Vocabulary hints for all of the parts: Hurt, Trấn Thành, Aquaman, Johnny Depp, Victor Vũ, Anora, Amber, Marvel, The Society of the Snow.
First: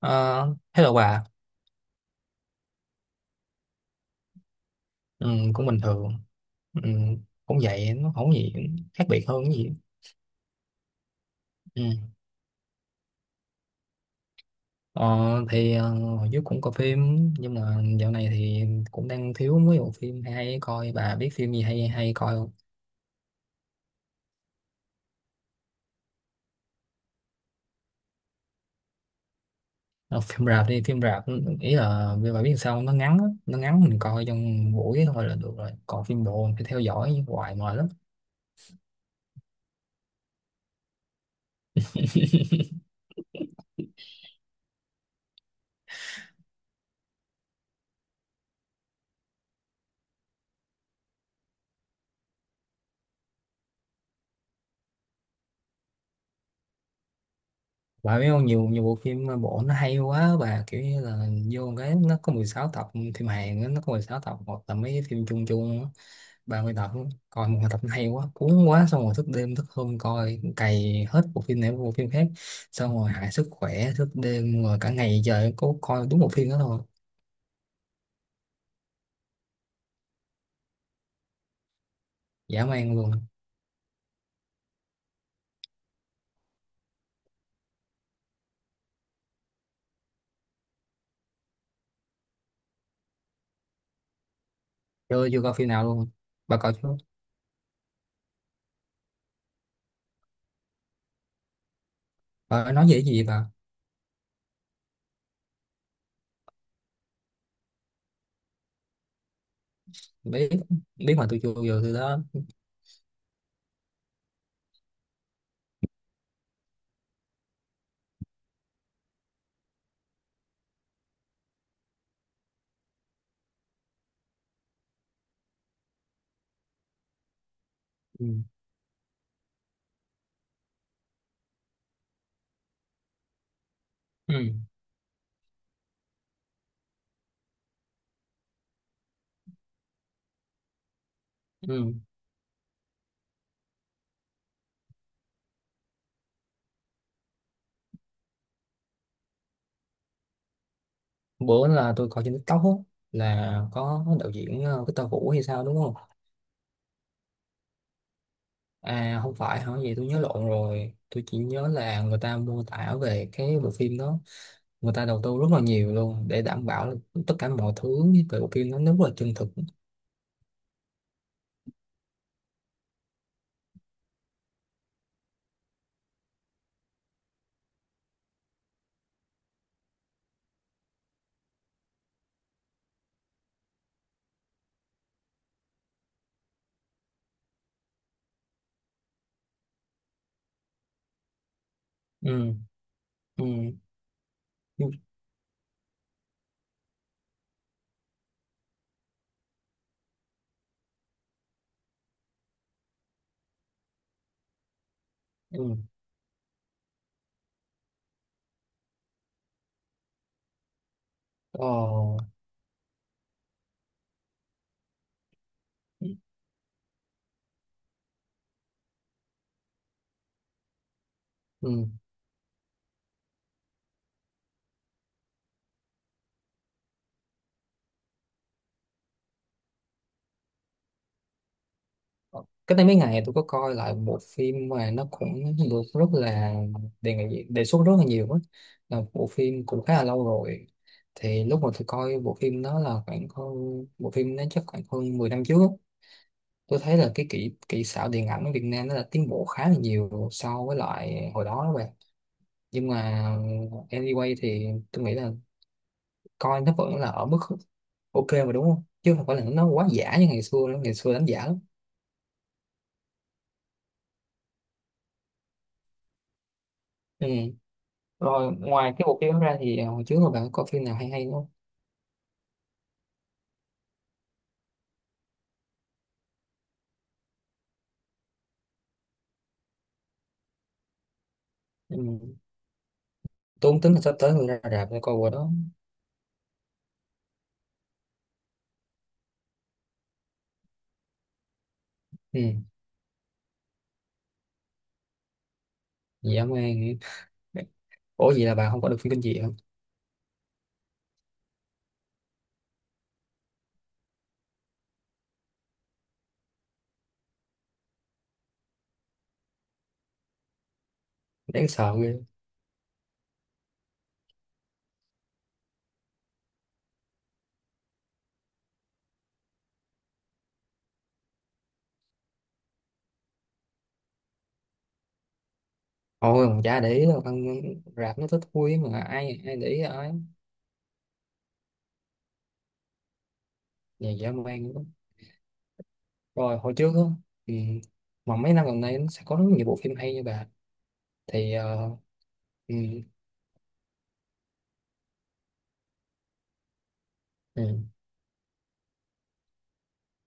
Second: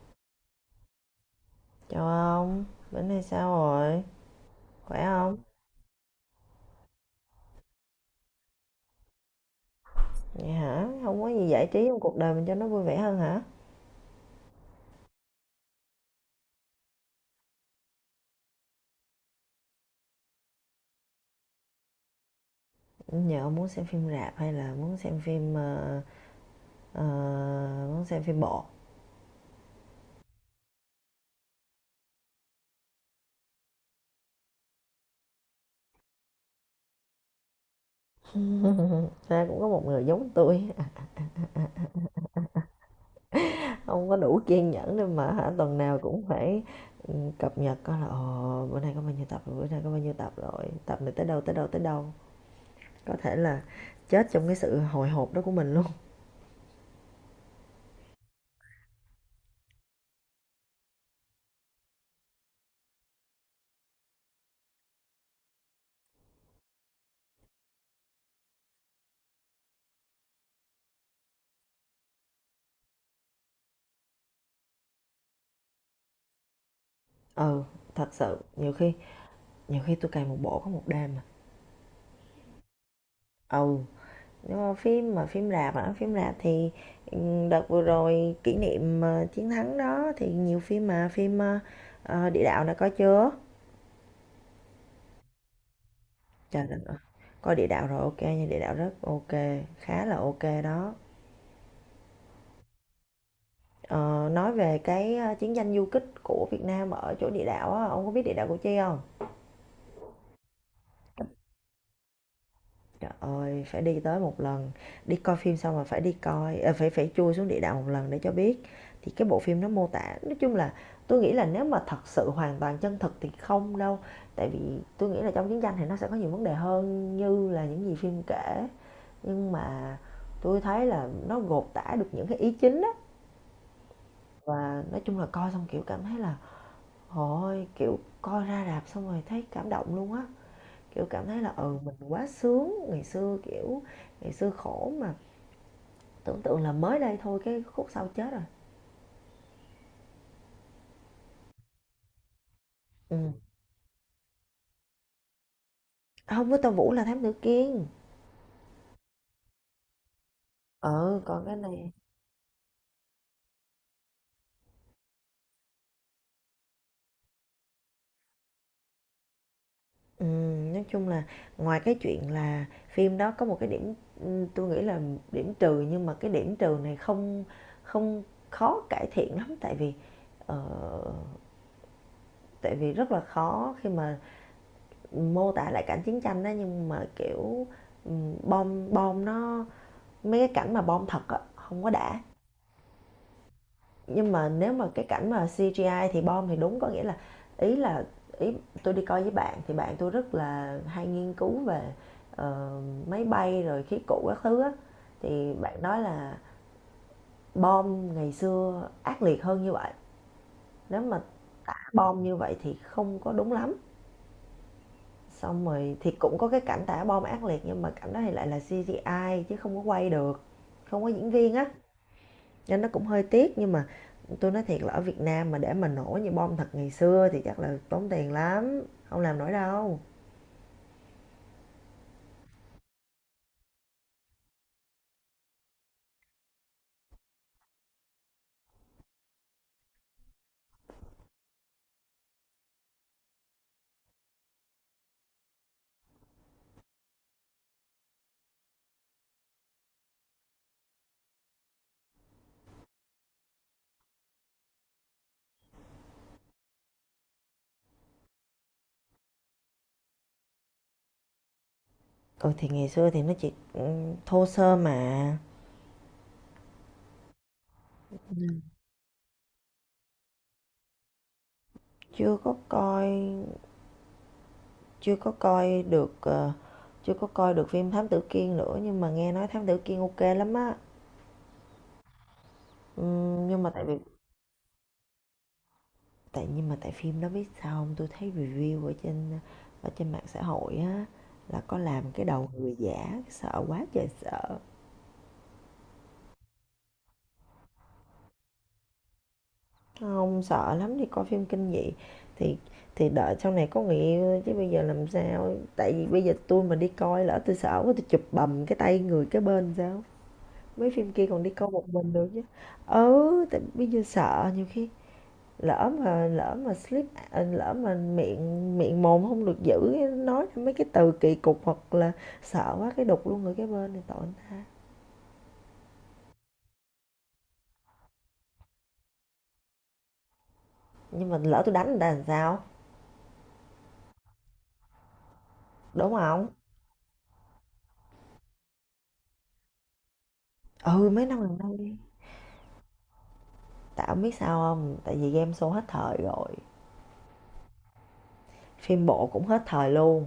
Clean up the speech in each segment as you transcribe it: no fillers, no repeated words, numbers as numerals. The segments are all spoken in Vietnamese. Ờ, Hello bà. Chào ông, bữa nay sao rồi? Khỏe Ừ, không? cũng bình thường. Ừ, cũng vậy, nó không có gì khác biệt hơn cái gì. Vậy hả? Không có gì giải Ừ. trí trong cuộc đời mình cho nó vui vẻ hơn hả? ờ, thì hồi trước cũng coi phim, nhưng mà dạo này thì cũng đang thiếu mấy bộ phim hay hay coi. Bà biết phim gì hay hay coi không? Nhờ ông muốn xem phim rạp hay là muốn xem phim ờ, muốn xem phim bộ? Ờ, Phim rạp, đi phim rạp. Ý là vì bà biết sao không? Nó ngắn á, nó ngắn, mình coi trong buổi thôi là được rồi, còn phim bộ mình phải theo dõi hoài mệt lắm. Ra cũng có một người giống tôi, không có đủ kiên nhẫn để mà hả tuần nào cũng phải cập nhật coi là ồ bữa nay có bao nhiêu tập rồi, bữa nay có bao nhiêu tập rồi, tập này tới đâu tới đâu tới đâu. Có thể là chết trong cái sự hồi hộp đó của mình luôn. Bà biết không, nhiều nhiều bộ phim bộ nó hay quá, bà kiểu như là vô cái nó có 16 tập, phim Hàn á, nó có 16 tập, hoặc là mấy cái phim chung chung á, 30 tập á. Coi một tập nó hay quá, cuốn quá, xong rồi thức đêm thức hôm coi, cày hết bộ phim này đến bộ phim khác, xong rồi hại sức khỏe, thức đêm rồi cả ngày trời có coi đúng một phim đó thôi. Ừ, thật sự nhiều khi tôi cày một bộ có một đêm mà. Dã man luôn. Ừ. Phim rạp hả? Phim rạp thì ừ, đợt vừa rồi kỷ niệm chiến thắng đó thì nhiều phim mà phim Địa Đạo đã có chưa? Chưa chưa coi phim nào luôn, bà Trời coi đất ơi. chưa? Coi Địa Đạo rồi, ok nha, Địa Đạo rất ok, khá là ok đó. Bà nói về cái gì vậy bà? Ờ, nói về cái chiến tranh du kích của Việt Nam ở chỗ địa đạo á, ông có biết địa đạo Củ Chi không? Biết biết mà tôi chưa bao giờ từ đó. Trời ơi, phải đi tới một lần, đi coi phim xong là phải đi coi ờ, phải phải chui xuống địa đạo một lần để cho biết. Thì cái bộ phim nó mô tả, nói chung là tôi nghĩ là nếu mà thật sự hoàn toàn chân thực thì không đâu. Tại vì tôi nghĩ là trong chiến tranh thì nó sẽ có nhiều vấn đề hơn như là những gì phim Ừ. kể. Nhưng mà tôi thấy là nó gột tả được những cái ý chính á, Ừ. và nói chung là coi xong kiểu cảm thấy là ôi, kiểu coi ra rạp xong rồi thấy cảm động luôn á, kiểu cảm thấy là ừ, Ừ. mình quá sướng ngày xưa, kiểu ngày xưa khổ mà tưởng tượng là mới đây thôi, cái khúc sau chết rồi. Bữa là tôi coi trên TikTok á, Ừ. là có đạo diễn Victor Vũ hay sao, đúng không? Không, với Tô Vũ là Thám Tử Kiên. À, không phải hả? Vậy tôi nhớ lộn rồi. Ừ, Tôi chỉ còn cái nhớ này. là người ta mô tả về cái bộ phim đó, người ta đầu tư rất là nhiều luôn để đảm bảo là tất cả mọi thứ về bộ phim nó rất là chân thực. Ừ, nói chung là ngoài cái chuyện là phim đó có một cái điểm, ừ, tôi nghĩ là điểm trừ, nhưng mà cái điểm trừ này không không khó cải thiện lắm, tại vì ờ, tại vì rất là khó khi mà mô tả lại cảnh chiến tranh đó, nhưng mà kiểu ừ, bom bom nó, mấy cái cảnh mà bom thật á không có đã. Ừ. Ừ. Nhưng mà nếu Ừ. mà cái cảnh mà CGI thì bom thì đúng, có nghĩa là, ý là ý tôi đi coi với bạn thì bạn tôi rất là hay nghiên cứu về ờ, máy bay rồi khí cụ các thứ á, thì Ừ. bạn nói là bom ngày xưa ác liệt hơn như vậy, nếu mà tả bom Ờ. như vậy thì không có đúng lắm. Xong rồi thì cũng có cái cảnh tả bom ác liệt, nhưng mà cảnh đó thì lại là CGI chứ không có quay được, không có diễn viên á, Ừ. nên nó cũng hơi tiếc. Nhưng mà tôi nói thiệt là ở Việt Nam mà để mà nổ như bom thật ngày xưa thì chắc là tốn tiền lắm, không làm nổi đâu. Cách đây mấy ngày tôi có coi lại một phim mà nó cũng được rất là đề nghị, đề xuất rất là nhiều á, là một bộ phim cũng khá là lâu rồi, thì lúc mà tôi coi bộ phim đó là khoảng hơn, bộ phim nó chắc khoảng hơn 10 năm trước á. Tôi thấy là cái kỹ kỹ xảo điện ảnh ở Việt Nam nó đã tiến bộ khá là nhiều so với lại hồi đó đó bạn. Nhưng mà anyway thì tôi nghĩ là coi nó vẫn là ở mức ok mà, đúng không, chứ không phải là nó quá giả như ngày xưa nữa, ngày xưa đánh giả lắm. Ừ thì ngày xưa thì nó chỉ thô sơ mà. Ừ. Rồi ngoài cái bộ phim đó ra thì hồi trước rồi bạn có phim nào hay hay không? Chưa có coi chưa có coi được ờ, Chưa có coi được phim Thám Tử Kiên nữa, nhưng mà nghe nói Thám Tử Kiên ok lắm á. Ừ. Ừm, nhưng mà Tôi cũng tại tính vì là sắp tới người ra rạp để coi bộ đó. nhưng mà tại phim đó biết sao không, tôi thấy review ở trên mạng xã hội á, là có làm cái Ừ. đầu người giả sợ quá trời sợ. Dã man. Ủa vậy là bạn không có được phim kinh dị hả? Hông, sợ lắm, đi coi phim kinh dị thì đợi sau này có người yêu chứ bây giờ làm sao. Tại vì bây giờ tôi mà đi coi, lỡ tôi sợ quá, tui chụp bầm cái tay người cái bên sao? Mấy phim kia còn đi coi Đáng một sợ mình ghê. được chứ. Ừ, tại bây giờ sợ nhiều khi lỡ mà slip, à, lỡ mà miệng miệng mồm không được giữ, nói mấy cái từ kỳ cục hoặc là sợ quá cái đục luôn người cái bên thì tội người ta. Ôi mà chả để ý đâu con, rạp nó thích thúi mà, ai ai để ý ai. Nhưng mà lỡ tôi đánh người ta làm sao, Nhà dã man lắm. đúng không? Rồi hồi trước á. Ừ. Mà mấy năm gần đây nó sẽ có rất nhiều bộ phim hay như bà. Ừ, mấy năm Thì gần đây đi. ừ. Tại ông biết sao không, tại vì game show hết thời rồi, Ừ. phim bộ cũng hết thời luôn,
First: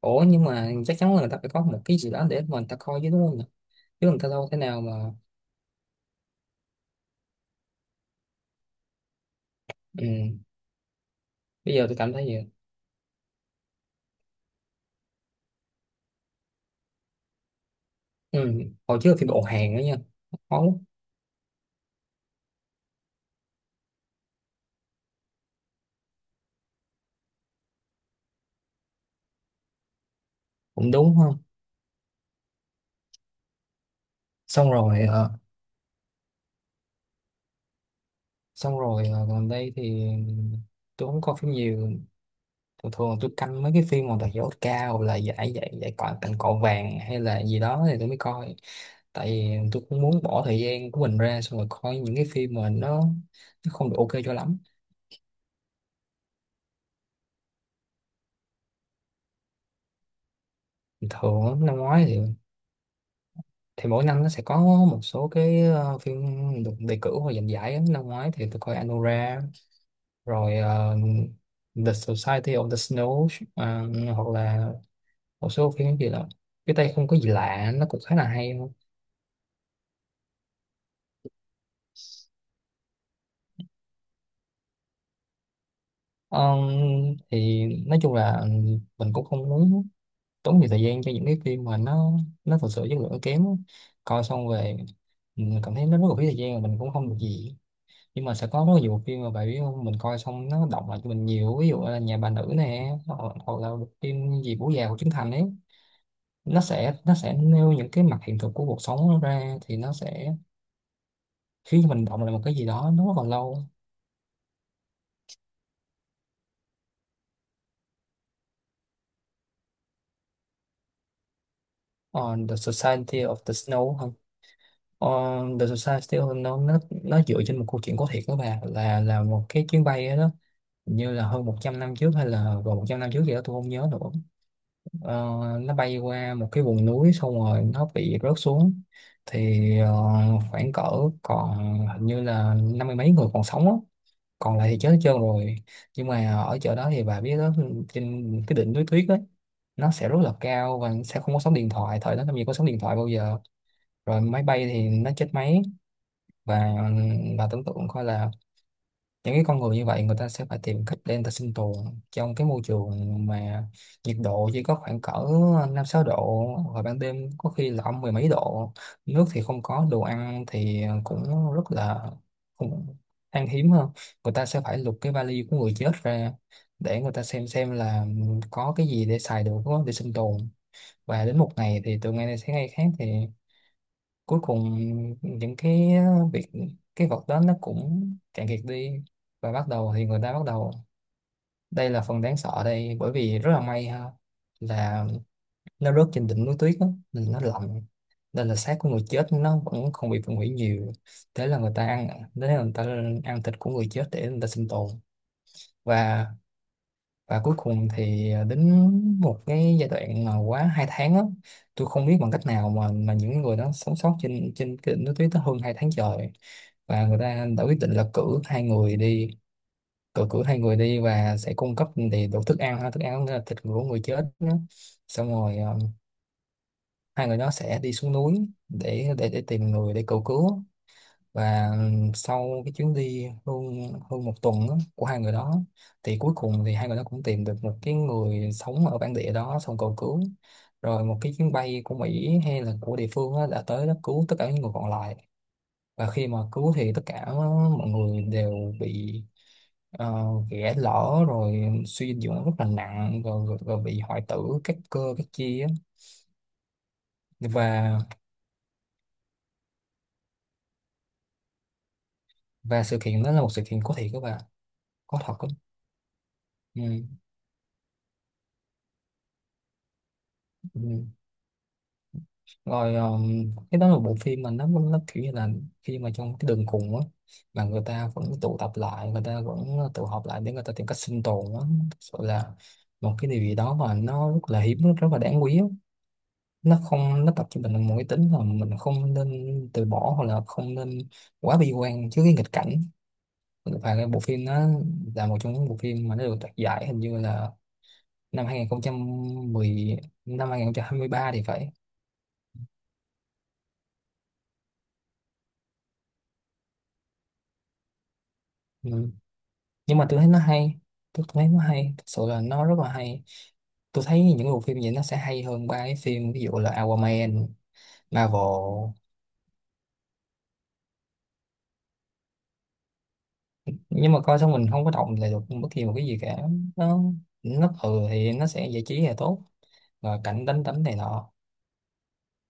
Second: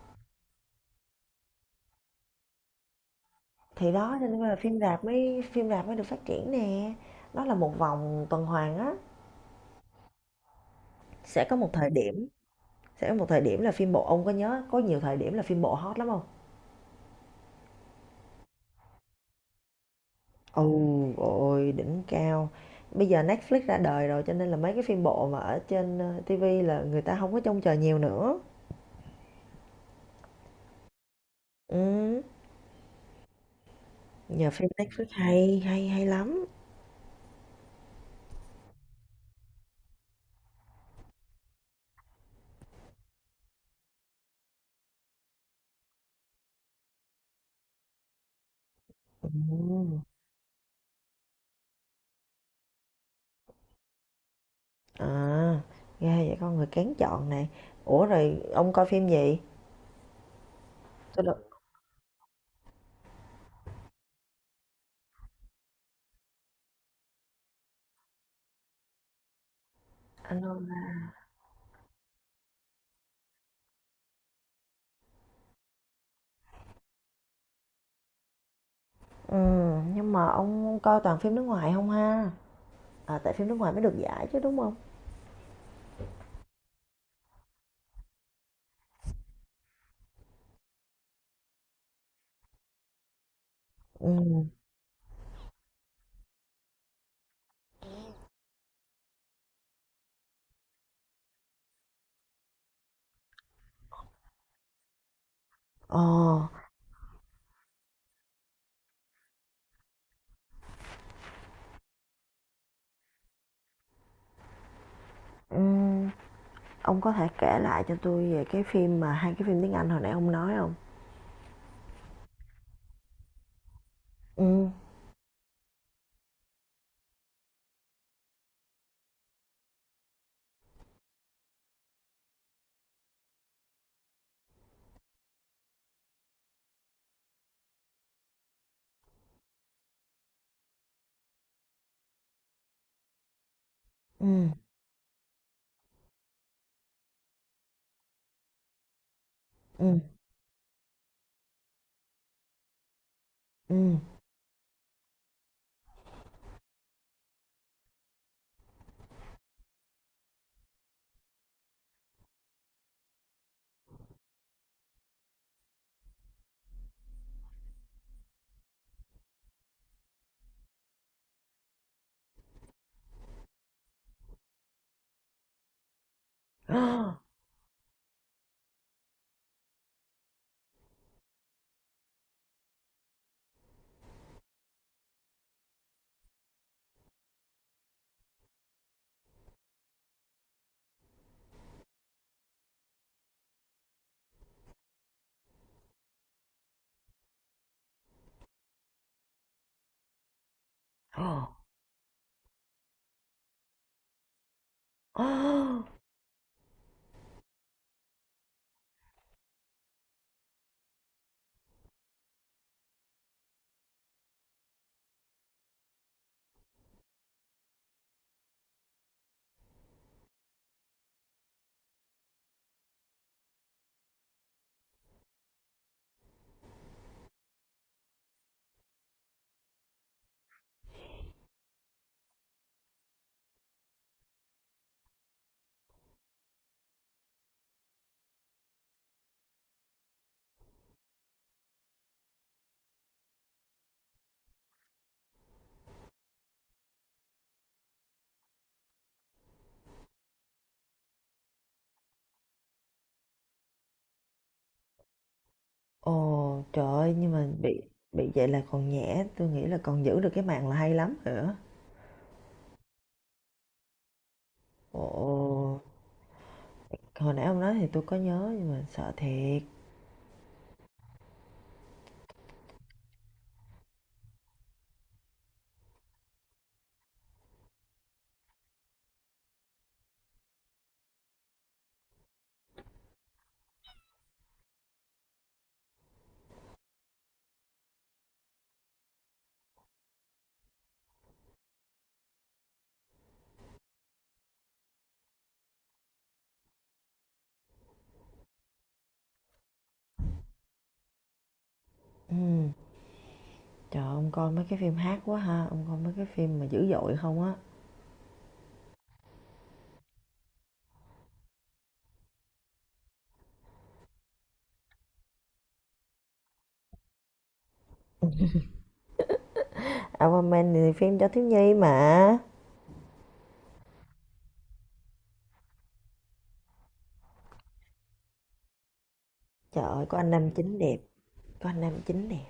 Ủa nhưng mà chắc chắn là người ta phải có một cái gì đó để mà người ta coi chứ, đúng không nhỉ? thì Chứ đó người cho ta nên đâu là thế nào mà. Phim rạp mới được phát triển nè. Nó là một vòng tuần hoàn á. Ừ. sẽ có một Bây giờ thời tôi cảm thấy điểm vậy. sẽ có một thời điểm là phim bộ, ông có nhớ có nhiều thời điểm là phim bộ hot lắm không? Ừ, hồi trước thì bộ hàng đó nha, máu. Ôi ôi, đỉnh cao. Bây giờ Netflix ra đời rồi cho nên là mấy cái phim bộ mà ở trên TV là người ta không có trông chờ nhiều nữa. Cũng đúng không. Ừ. Nhờ phim xong rồi Netflix ờ, hay hay hay lắm. Gần đây thì tôi không coi phim nhiều, thường thường tôi canh mấy cái phim mà đạt giải Oscar, hoặc là giải giải giải cọ, tặng cọ vàng hay là gì đó thì tôi mới coi, tại Ừ. vì tôi cũng muốn bỏ thời gian của mình ra xong rồi coi những cái phim mà nó. Nó không được ok cho lắm. À, ghê vậy con người kén chọn nè. Ủa rồi ông coi phim gì? Tôi Thường được á, năm ngoái thì mỗi năm nó sẽ có một số cái phim được đề cử hoặc giành giải á. Năm ngoái thì tôi coi Anora, anh rồi Hưng. The Society of the Snow, ờ, hoặc là một số phim gì đó, cái tay không có gì lạ nó cũng khá là hay luôn. Ừ, nhưng mà ông coi toàn phim nước ngoài không ha? À, tại phim nước ngoài mới được giải chứ đúng không? Ờ, thì nói chung là mình cũng không muốn tốn nhiều thời gian cho những cái phim mà nó thật sự chất lượng kém, coi Ừ. xong về mình cảm thấy nó rất là phí thời gian và mình cũng không được gì. Nhưng mà sẽ có rất nhiều bộ phim mà bạn biết không, mình coi xong nó động lại cho mình nhiều, ví dụ là Nhà Bà Nữ nè, hoặc là bộ phim gì, Bố Già của Trấn Thành ấy, Ờ, nó sẽ nêu những cái mặt hiện thực của cuộc sống nó ra thì nó sẽ khiến mình động lại một cái gì đó nó rất là lâu. ừm, ông có thể kể lại cho tôi về cái phim mà hai cái phim tiếng Anh hồi nãy ông nói không? On the Society of the Snow không? Ừ, On the Society of the Snow nó dựa trên một câu chuyện có thiệt đó bà, là một cái chuyến bay đó. Hình như là hơn 100 năm trước hay là gần 100 năm trước gì đó tôi không nhớ nữa. Ờ, nó bay qua một cái vùng núi xong rồi nó bị rớt xuống. Thì khoảng cỡ, còn hình như là năm mươi mấy người còn sống á, ừ, còn lại thì chết hết trơn rồi. Nhưng mà ở chỗ đó thì bà biết đó, trên cái đỉnh núi tuyết ấy, nó ừ, sẽ rất là cao và sẽ không có sóng điện thoại, thời đó làm gì có sóng điện thoại bao giờ. ừ. Rồi máy bay thì nó chết máy, và bà tưởng tượng coi là những cái con người như vậy, người ta sẽ phải tìm cách để người ta sinh tồn trong cái môi trường mà nhiệt độ chỉ có khoảng cỡ năm sáu độ, và ban đêm có khi là âm mười mấy độ, nước thì không có, đồ ăn thì cũng rất là cũng khan hiếm hơn. Người ta sẽ phải lục cái vali của người chết ra để người ta xem là có cái gì để xài được, để sinh tồn. Và đến một ngày thì từ ngày này sang ngày khác thì cuối cùng những cái việc, cái vật đó nó cũng cạn kiệt đi, và bắt đầu thì người ta bắt đầu. Đây là phần đáng sợ đây, bởi vì rất là may ha, là nó rớt trên đỉnh núi tuyết á, nên nó lạnh, nên là xác của người chết nó vẫn không bị phân hủy nhiều. thế là người ta ăn Thế là người ta ăn thịt của người chết để người ta sinh tồn. Và và cuối cùng thì đến một cái giai đoạn mà quá 2 tháng á, tôi không biết bằng cách nào mà những người đó sống sót trên trên cái đỉnh núi tuyết đó hơn 2 tháng trời. Và người ta đã quyết định là cử hai người đi, cử cử hai người đi và sẽ cung cấp thì đủ thức ăn ha, thức ăn là thịt của người chết đó. Xong rồi hai người đó sẽ đi xuống núi để tìm người để cầu cứu. Và sau cái chuyến đi hơn hơn 1 tuần á, của hai người đó, thì cuối cùng thì hai người đó cũng tìm được một cái người sống ở bản địa đó, xong cầu cứu. Rồi một cái chuyến bay của Mỹ hay là của địa phương á, đã tới đó cứu tất cả những người còn lại. Và khi mà cứu thì tất cả mọi người đều bị ghẻ lở, rồi suy dinh dưỡng rất là nặng rồi, rồi, rồi bị hoại tử các cơ các chi á. Ồ, trời ơi, nhưng mà bị và bị vậy là còn nhẹ, tôi nghĩ là còn giữ được cái mạng là hay lắm rồi á. và sự kiện đó là một sự kiện có thiệt các bạn, Ồ. có thật á. Ừ. Hồi nãy ông nói thì tôi có nhớ nhưng mà sợ thiệt. Ừ. Rồi cái đó là bộ phim mà nó kiểu như là khi mà trong cái đường cùng á mà người ta vẫn tụ tập lại, người ta vẫn tụ họp lại để người ta tìm cách sinh tồn á, thực sự là một cái điều gì đó mà nó rất là hiếm, rất là đáng quý á. Nó không, nó tập cho mình một cái tính là mình không nên từ bỏ hoặc là không nên quá bi quan trước cái nghịch cảnh. Và cái bộ phim nó là một trong những bộ phim mà nó được đoạt giải hình như là năm 2010, năm 2023 thì phải. ừm Trời ơi, ông coi mấy cái phim hát quá ha, ông coi mấy cái phim mà dữ dội không á. Ừ. Nhưng mà tôi thấy nó hay, tôi thấy nó hay, thật sự là nó rất là hay. Tôi thấy những bộ phim vậy nó sẽ hay hơn ba cái phim, ví dụ là Aquaman, Marvel, Aquaman thì phim cho thiếu nhi mà. nhưng mà coi xong mình không có động lại được bất kỳ một cái gì cả. Nó nó thì nó sẽ giải trí là tốt, Trời ơi, và có anh cảnh nam đánh chính đấm này đẹp. nọ. Có anh nam chính đẹp.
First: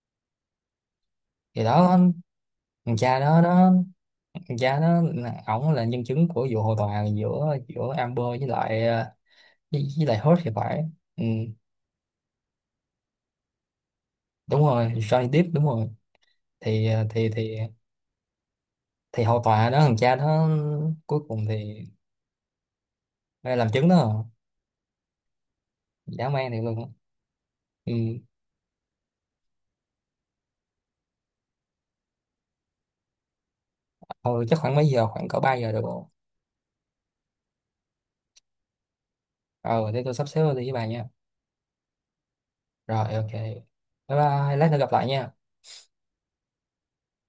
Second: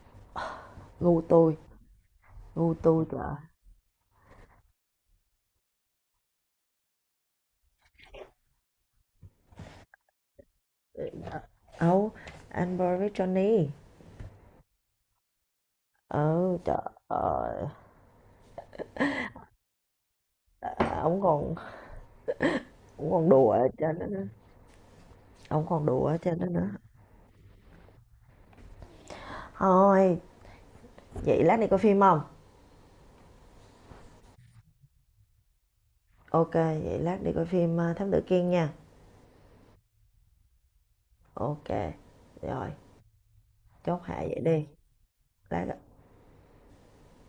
Gu tôi, Thì đó, thằng gu tôi. cha Trời đó nó thằng cha đó, ổng là nhân chứng của vụ hồ tòa giữa giữa Amber với lại với lại Hurt thì phải. ơi. Ừ, Ấu, anh Boris Johnny. đúng rồi, Johnny Depp, đúng rồi. Ừ, trời Thì ơi. thì hầu tòa đó, thằng cha đó, À, ông cuối cùng còn thì đùa đây ở làm chứng đó trên đó à. nữa. Ông còn đùa ở Dã trên đó man thiệt nữa. luôn á. Ừ. Thôi, vậy lát đi coi phim không? Thôi chắc khoảng mấy giờ, khoảng cỡ 3 giờ được rồi. Ok, vậy lát đi coi phim Thám Tử Kiên nha. Ờ Thế tôi sắp xếp đi với bà nha. Ok. Rồi. Rồi, ok, bye. Chốt hạ vậy Bye, đi. lát nữa gặp lại nha. Lát.